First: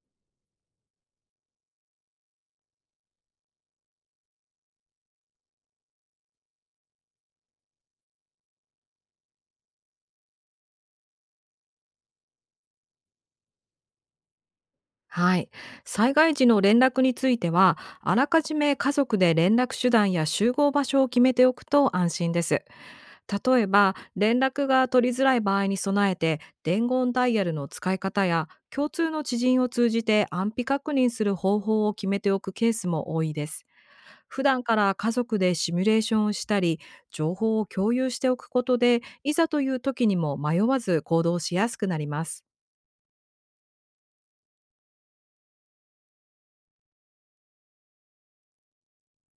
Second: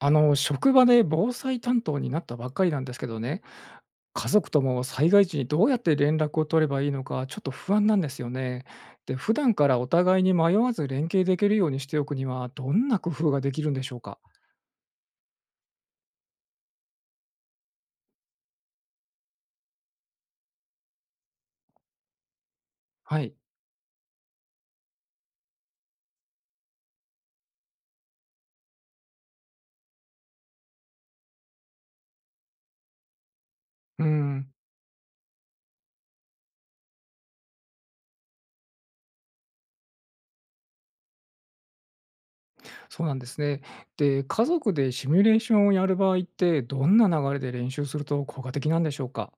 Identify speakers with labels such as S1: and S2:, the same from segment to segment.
S1: 職場で防災担当になったばっかりなんですけどね、家族とも災害時にどうやって連絡を取ればいいのか、ちょっと不安なんですよね。で、普段からお互いに迷わず連携できるようにしておくには、どんな工夫ができるんでしょうか。
S2: はい。災害時の連絡については、あらかじめ家族で連絡手段や集合場所を決めておくと安心です。
S1: はい。
S2: 例えば、連絡が取りづらい場合に備えて、伝言ダイヤルの使い方や、共通の知人を通じて安否確認する方法を決めておくケースも多いです。
S1: う
S2: 普
S1: ん。
S2: 段から家族でシミュレーションをしたり、情報を共有しておくことで、いざという時にも迷わず行動しやすくなります。
S1: そうなんですね。で、家族でシミュレーションをやる場合って、どんな流れで練習すると効果的なんでしょうか。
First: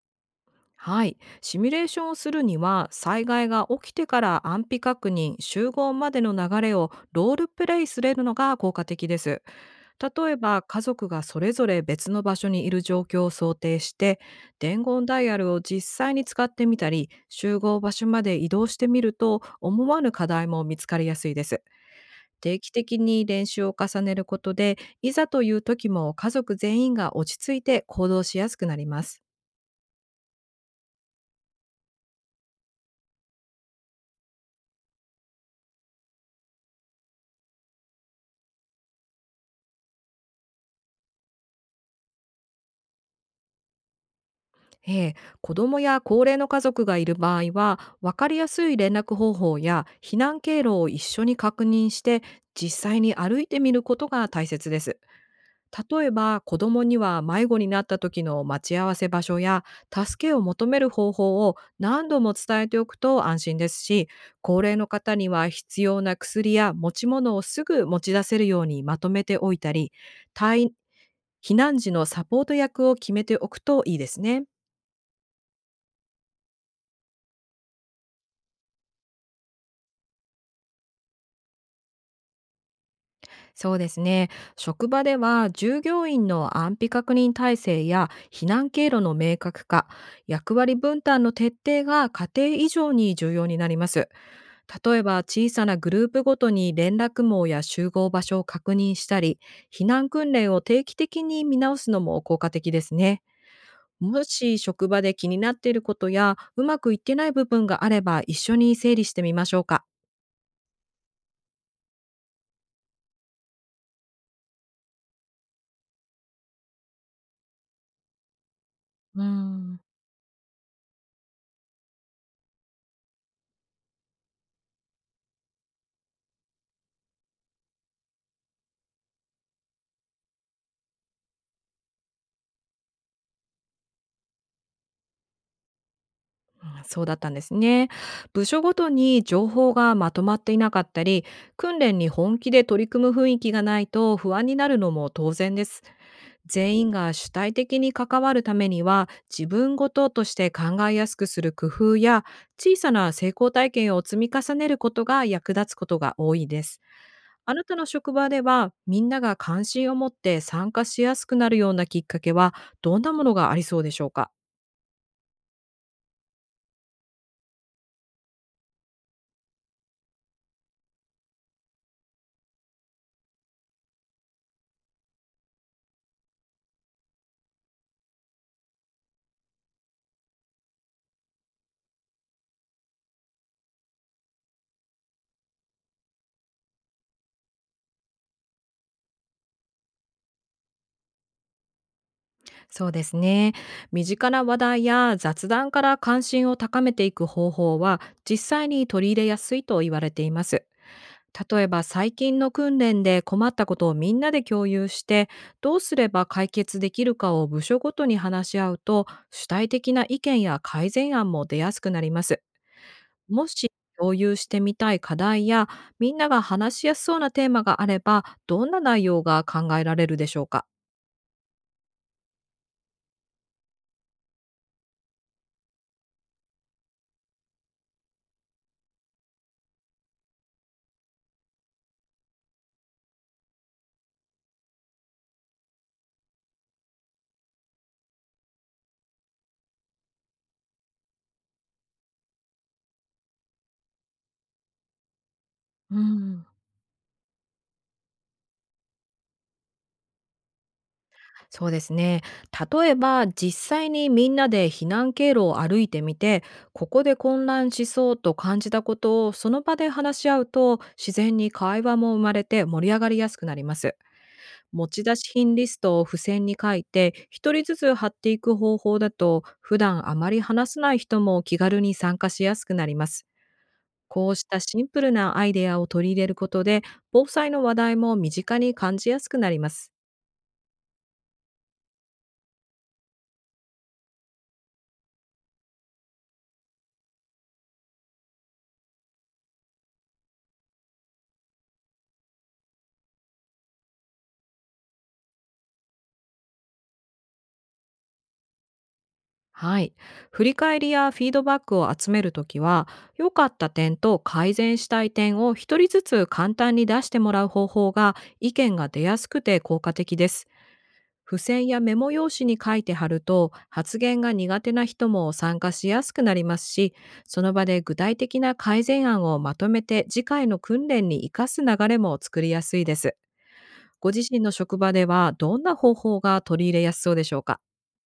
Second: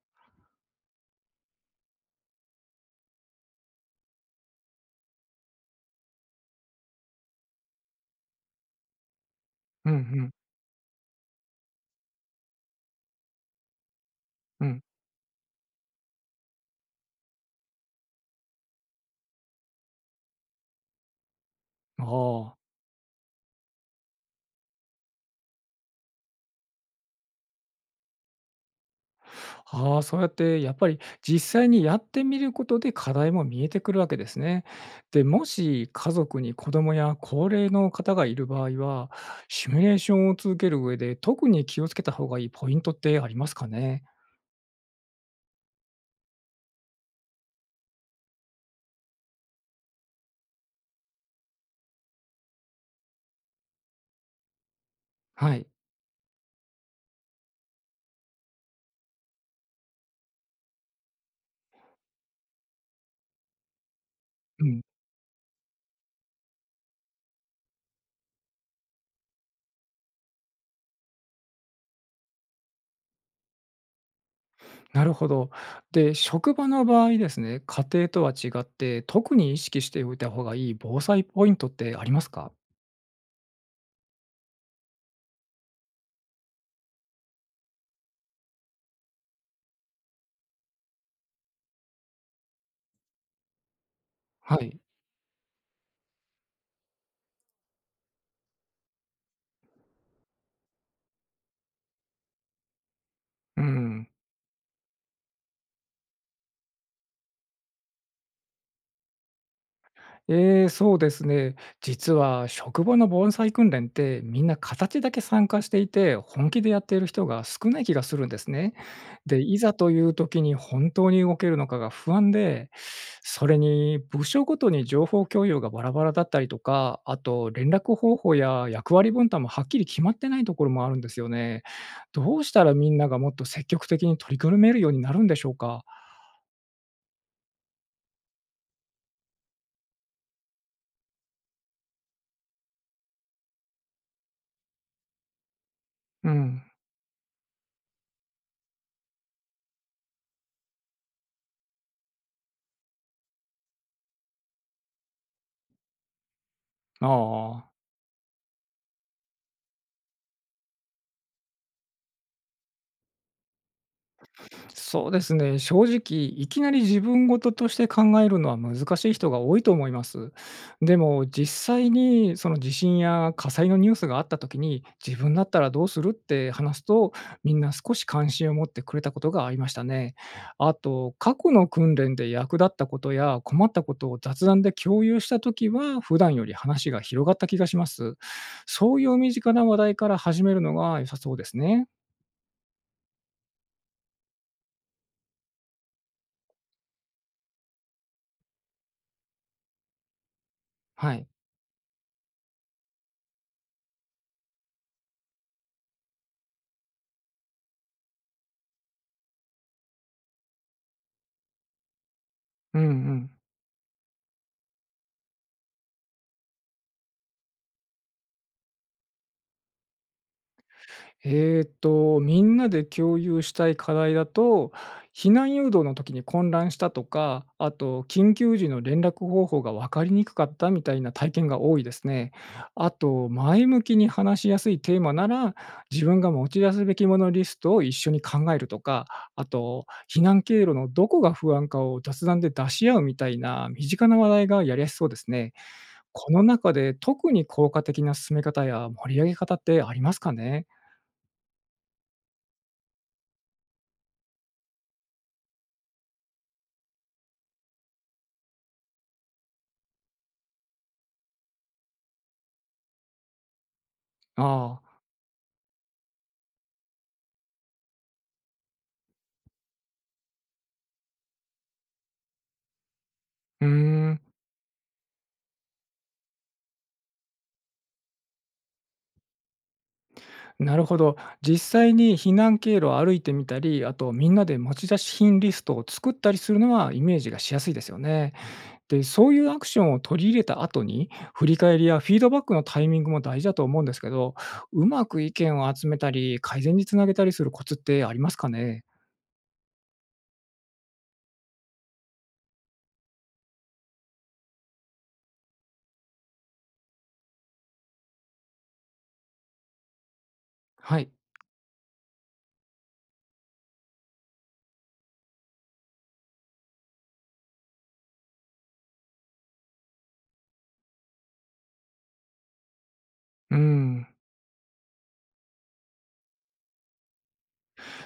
S2: はい。シミュレーションをするには、災害が起きてから安否確認、集合までの流れをロールプレイするのが効果的です。
S1: うんう
S2: 例
S1: ん
S2: えば、家族がそれぞれ別の場所にいる状況を想定して、
S1: う
S2: 伝
S1: ん。
S2: 言ダイヤルを実際に使ってみたり、集合場所まで移動してみると、思わぬ課題も見つかりやすいです。
S1: ああ。
S2: 定期的に練習を重ねることで、いざという時も家族全員が落ち着いて行動しやすくなります。
S1: ああ、そうやってやっぱり実際にやってみることで課題も見えてくるわけですね。で、もし家族に子供や高齢の方がいる場合は、シミュレーションを続ける上で特に気をつけた方がいいポイントってありますかね？
S2: ええ、子どもや高齢の家族がいる場合は分かりやすい連絡方法や避難経路を一緒に確認して、実際に歩いてみることが大切です。
S1: はい。
S2: 例えば子どもには迷子になった時の待ち合わせ場所や助けを求める方法を何度も伝えておくと安心ですし、高
S1: う
S2: 齢
S1: ん、
S2: の方には必要な薬や持ち物をすぐ持ち出せるようにまとめておいたり、退避難時のサポート役を決めておくといいですね。
S1: なるほど。で、職場の場合ですね、家庭とは違って、特に意識しておいた方がいい防災ポイントってありますか？
S2: そうですね。職場では従業員の安否確認体制や避難経路の明確化、役割分担の徹底が家庭以上に重要になります。
S1: はい。
S2: 例えば小さなグループごとに連絡網や集合場所を確認したり、避難訓練を定期的に見直すのも効果的ですね。
S1: うん。
S2: もし職場で気になっていることやうまくいってない部分があれば、一緒に整理してみましょうか。
S1: ええ、そうですね。実は職場の盆栽訓練ってみんな形だけ参加していて、本気でやっている人が少ない気がするんですね。
S2: うー
S1: で、いざ
S2: ん
S1: という時に本当に動けるのかが不安で、それに部署ごとに情報共有がバラバラだったりとか、あと連絡方法や役割分担もはっきり決まってないところもあるんですよね。どうしたらみんながもっと積極的に取り組めるようになるんでしょうか？
S2: あ、そうだったんですね。部署ごとに情報がまとまっていなかったり、訓練に本気で取り組む雰囲気がないと不安になるのも当然です。
S1: うん。
S2: 全員が主体的に関わるためには、自分ごととして考えやすくする工夫や、小さな成功体験を積み重ねることが役立つことが多いです。
S1: あ
S2: あな
S1: あ。
S2: たの職場では、みんなが関心を持って参加しやすくなるようなきっかけは、どんなものがありそうでしょうか。
S1: そうですね、正直、いきなり自分事として考えるのは難しい人が多いと思います。でも、実際にその地震や火災のニュースがあった時に、自分だったらどうするって話すと、みんな少し関心を持ってくれたことがありましたね。あと、過去の訓練で役立ったことや困ったことを雑談で共有した時は、普段より話が広がった気がします。そういう身近な話題から始めるのが良さそうですね。
S2: そうですね。身近な話題や雑談から関心を高めていく方法は、実際に取り入れやすいと言われています。
S1: はい。
S2: 例えば最近の訓練で困ったことをみんなで共有して、どうすれば解決できるかを部署ごとに話し合うと、主体的な意見や改善案も出やすくなります。
S1: うんうん。
S2: もし共有してみたい課題や、みんなが話しやすそうなテーマがあれば、どんな内容が考えられるでしょうか。
S1: みんなで共有したい課題だと、避難誘導の時に混乱したとか、あと緊急時の連絡方法が分かりにくかったみたいな体験が多いですね。あと、前向きに話しやすいテーマなら、自分が持ち出すべきものリストを一緒に考えるとか、あと、避難経路のどこが不安かを雑談で出し合うみたいな身近な話題がやりやすそうですね。
S2: う
S1: この
S2: ん。
S1: 中で特に効果的な進め方や盛り上げ方ってありますかね？
S2: そうですね。例えば実際にみんなで避難経路を歩いてみて、ここで混乱しそうと感じたことをその場で話し合うと、自然に会話も生まれて盛り上がりやすくなります。
S1: あ
S2: 持
S1: あ。
S2: ち出し品リストを付箋に書いて一人ずつ貼っていく方法だと、普段あまり話さない人も気軽に参加しやすくなります。
S1: うーん、
S2: こうしたシンプルなアイデアを取り入れることで、防災の話題も身近に感じやすくなります。
S1: なるほど。実際に避難経路を歩いてみたり、あとみんなで持ち出し品リストを作ったりするのはイメージがしやすいですよね。で、そういうアクションを取り入れた後に、振り返りやフィードバックのタイミングも大事だと思うんですけど、うまく意見を集めたり、改善につなげたりするコツってありますかね。
S2: はい。振り返りやフィードバックを集めるときは、良かった点と改善したい点を一人ずつ簡単に出してもらう方法が、意見が出やすくて効果的です。
S1: はい。
S2: 付箋やメモ用紙に書いて貼ると、発言が苦手な人も参加しやすくなりますし、その場で具体的な改善案をまとめて次回の訓練に生かす流れも作りやすいです。
S1: うん。
S2: ご自身の職場ではどんな方法が取り入れやすそうでしょうか。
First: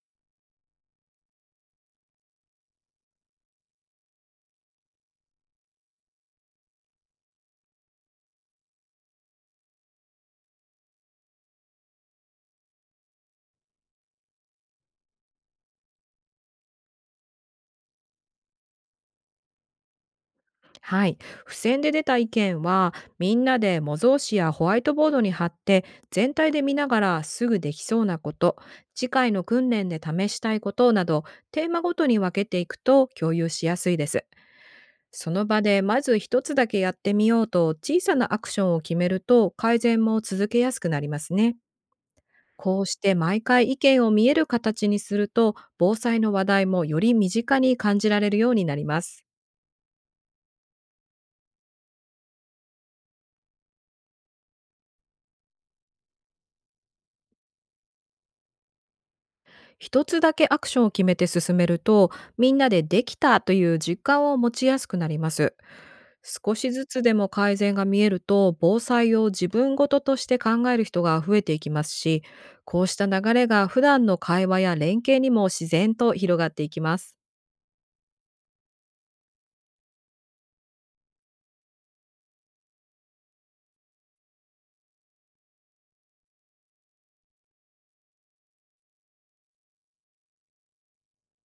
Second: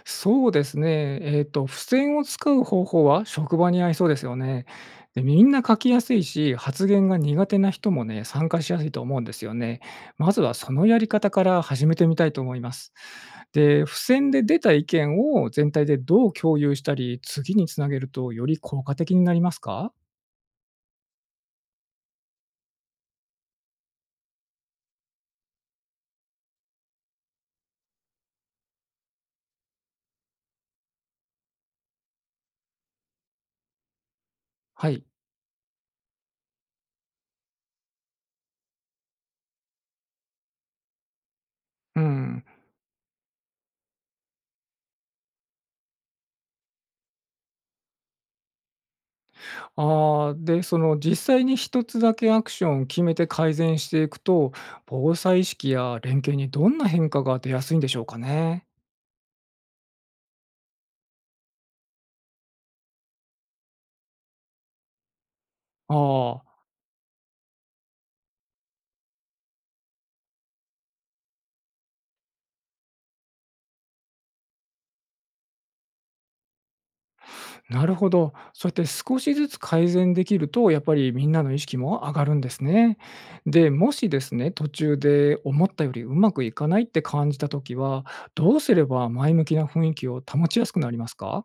S1: そうですね。付箋を使う方法は職場に合いそうですよね。で、みんな書きやすいし、発言が苦手な人もね、参加しやすいと思うんですよね。まずはそのやり方から始めてみたいと思います。で、付箋で出た意見を全体でどう共有したり、次につなげるとより効果的になりますか。
S2: はい。付箋で出た意見は、みんなで模造紙やホワイトボードに貼って、全体で見ながらすぐできそうなこと、次回の訓練で試したいことなど、テーマごとに分けていくと共有しやすいです。
S1: はい。
S2: その場でまず一つだけやってみようと小さなアクションを決めると、改善も続けやすくなりますね。
S1: うん。
S2: こうして毎回意見を見える形にすると、防災の話題もより身近に感じられるようになります。
S1: ああ、で、その実際に一つだけアクションを決めて改善していくと、防災意識や連携にどんな変化が出やすいんでしょうかね。
S2: 一つだけアクションを決めて進めると、みんなでできたという実感を持ちやすくなります。
S1: あ
S2: 少
S1: あ、
S2: しずつでも改善が見えると、防災を自分ごととして考える人が増えていきますし、こうした流れが普段の会話や連携にも自然と広がっていきます。
S1: なるほど。そうやって少しずつ改善できると、やっぱりみんなの意識も上がるんですね。で、もしですね、途中で思ったよりうまくいかないって感じた時は、どうすれば前向きな雰囲気を保ちやすくなりますか？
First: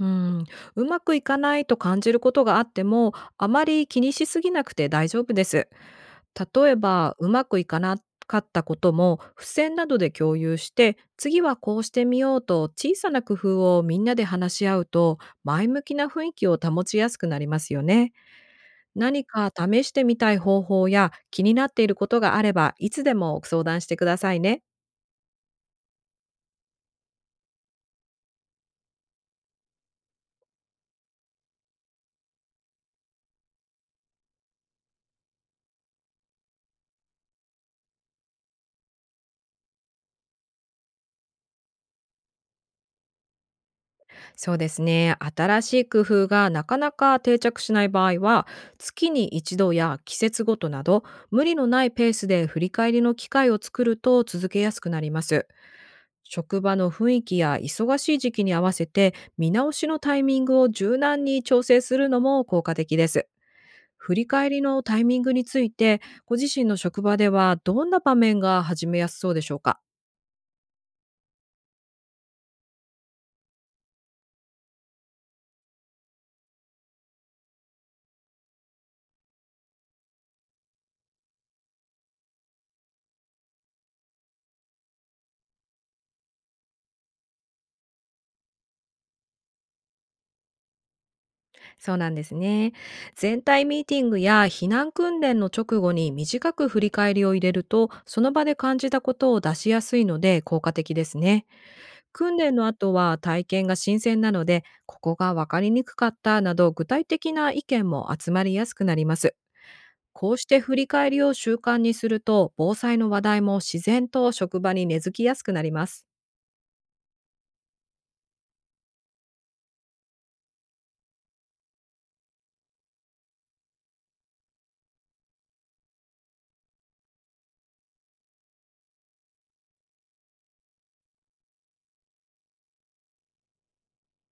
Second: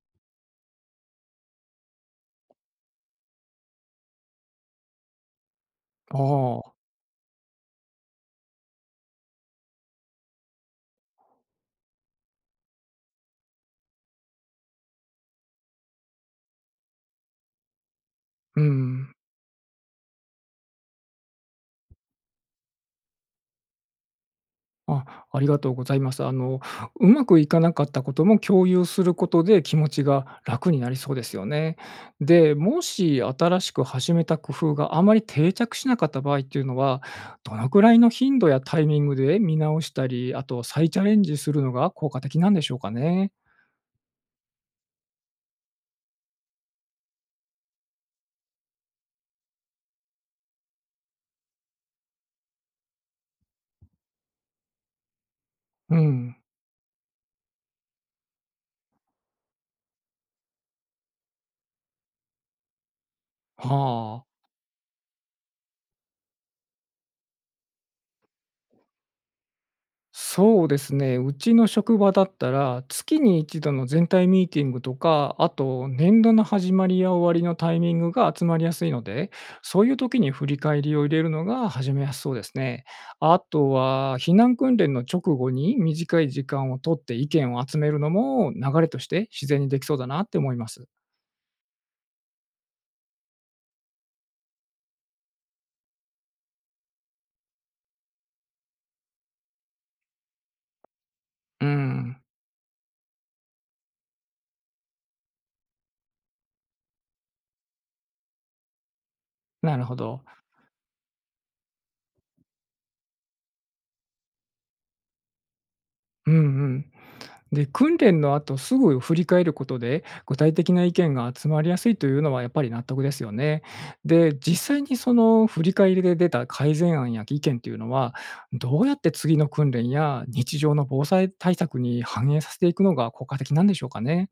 S2: うん、うまくいかないと感じることがあっても、あまり気にしすぎなくて大丈夫です。
S1: あ
S2: 例
S1: あ、
S2: えばうまくいかなかったことも付箋などで共有して、次はこうしてみようと小さな工夫をみんなで話し合うと、前向きな雰囲気を保ちやすくなりますよね。
S1: うん。
S2: 何か試してみたい方法や気になっていることがあれば、いつでも相談してくださいね。
S1: あ、ありがとうございます。うまくいかなかったことも共有することで気持ちが楽になりそうですよね。で、もし新しく始めた工夫があまり定着しなかった場合っていうのは、どのくらいの頻度やタイミングで見直したり、あと再チャレンジするのが効果的なんでしょうかね。
S2: そうですね。新しい工夫がなかなか定着しない場合は、月に一度や季節ごとなど、無理のないペースで振り返りの機会を作ると続けやすくなります。
S1: うん。
S2: 職場の雰囲気や忙しい時期に合わせて見直しのタイミングを柔軟に調整するのも効果的です。振り
S1: はあ。
S2: 返りのタイミングについて、ご自身の職場ではどんな場面が始めやすそうでしょうか。
S1: そうですね、うちの職場だったら、月に一度の全体ミーティングとか、あと年度の始まりや終わりのタイミングが集まりやすいので、そういう時に振り返りを入れるのが始めやすそうですね。あとは、避難訓練の直後に短い時間をとって意見を集めるのも流れとして自然にできそうだなって思います。
S2: そうなんですね。全体ミーティングや避難訓練の直後に短く振り返りを入れると、その場で感じたことを出しやすいので効果的ですね。
S1: うん、
S2: 訓練の後は体験が新鮮なので、ここが分かりにくかったなど、具体的な意見も集まりやすくなります。
S1: なるほど。
S2: こうして振り返りを習慣にすると、防災の話題も自然と職場に根付きやすくなります。
S1: うんうん。で、訓練の後すぐ振り返ることで、具体的な意見が集まりやすいというのはやっぱり納得ですよね。で、実際にその振り返りで出た改善案や意見というのは、どうやって次の訓練や日常の防災対策に反映させていくのが効果的なんでしょうかね。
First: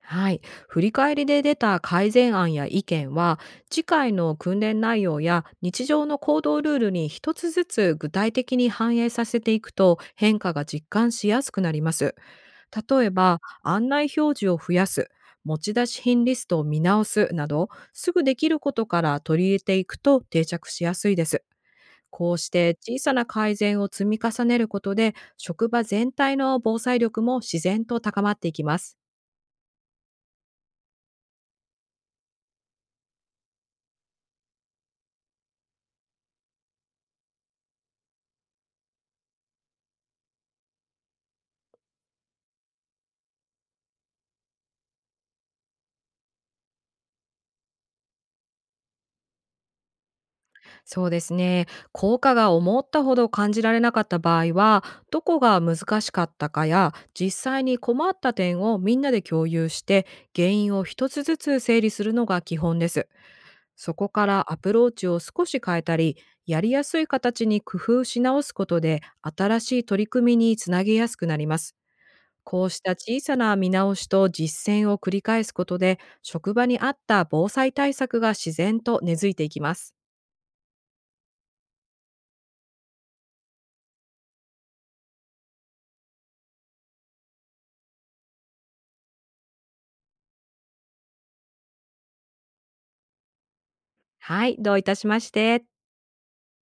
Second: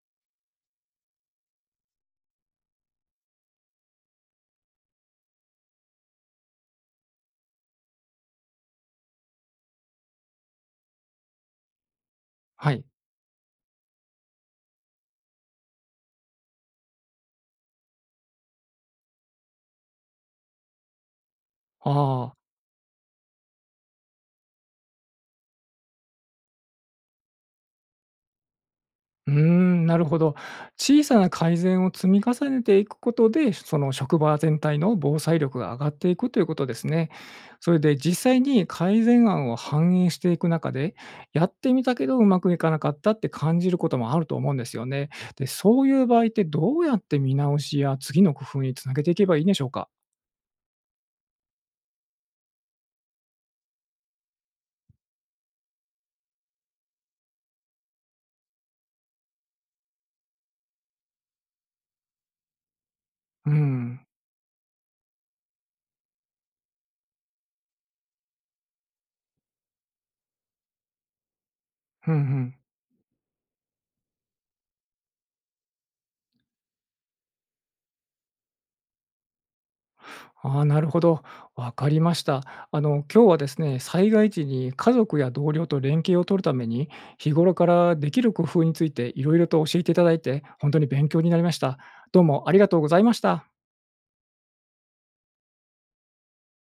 S2: はい。振り返りで出た改善案や意見は、次回の訓練内容や日常の行動ルールに一つずつ具体的に反映させていくと、変化が実感しやすくなります。
S1: はい。
S2: 例えば、案内表示を増やす、持ち出し品リストを見直すなど、すぐできることから取り入れていくと定着しやすいです。
S1: あ
S2: こ
S1: あ。
S2: うして小さな改善を積み重ねることで、職場全体の防災力も自然と高まっていきます。
S1: うーん、なるほど。小さな改善を積み重ねていくことで、その職場全体の防災力が上がっていくということですね。それで実際に改善案を反映していく中で、やってみたけどうまくいかなかったって感じることもあると思うんですよね。で、そういう場合ってどうやって見直しや次の工夫につなげていけばいいんでしょうか？
S2: そうですね。効果が思ったほど感じられなかった場合は、どこが難しかったかや、実際に困った点をみんなで共有して、原因を一つずつ整理するのが基本です。
S1: う
S2: そ
S1: ん、
S2: こからアプローチを少し変えたり、やりやすい形に工夫し直すことで、新しい取り組みにつなげやすくなります。
S1: うんうん。
S2: こうした小さな見直しと実践を繰り返すことで、職場に合った防災対策が自然と根付いていきます。
S1: ああ、なるほど。わかりました。今日はですね、災害時に家族や同僚と連携を取るために、日頃からできる工夫についていろいろと教えていただいて、本当に勉強になりました。どうもありがとうございました。
S2: はい、どういたしまして。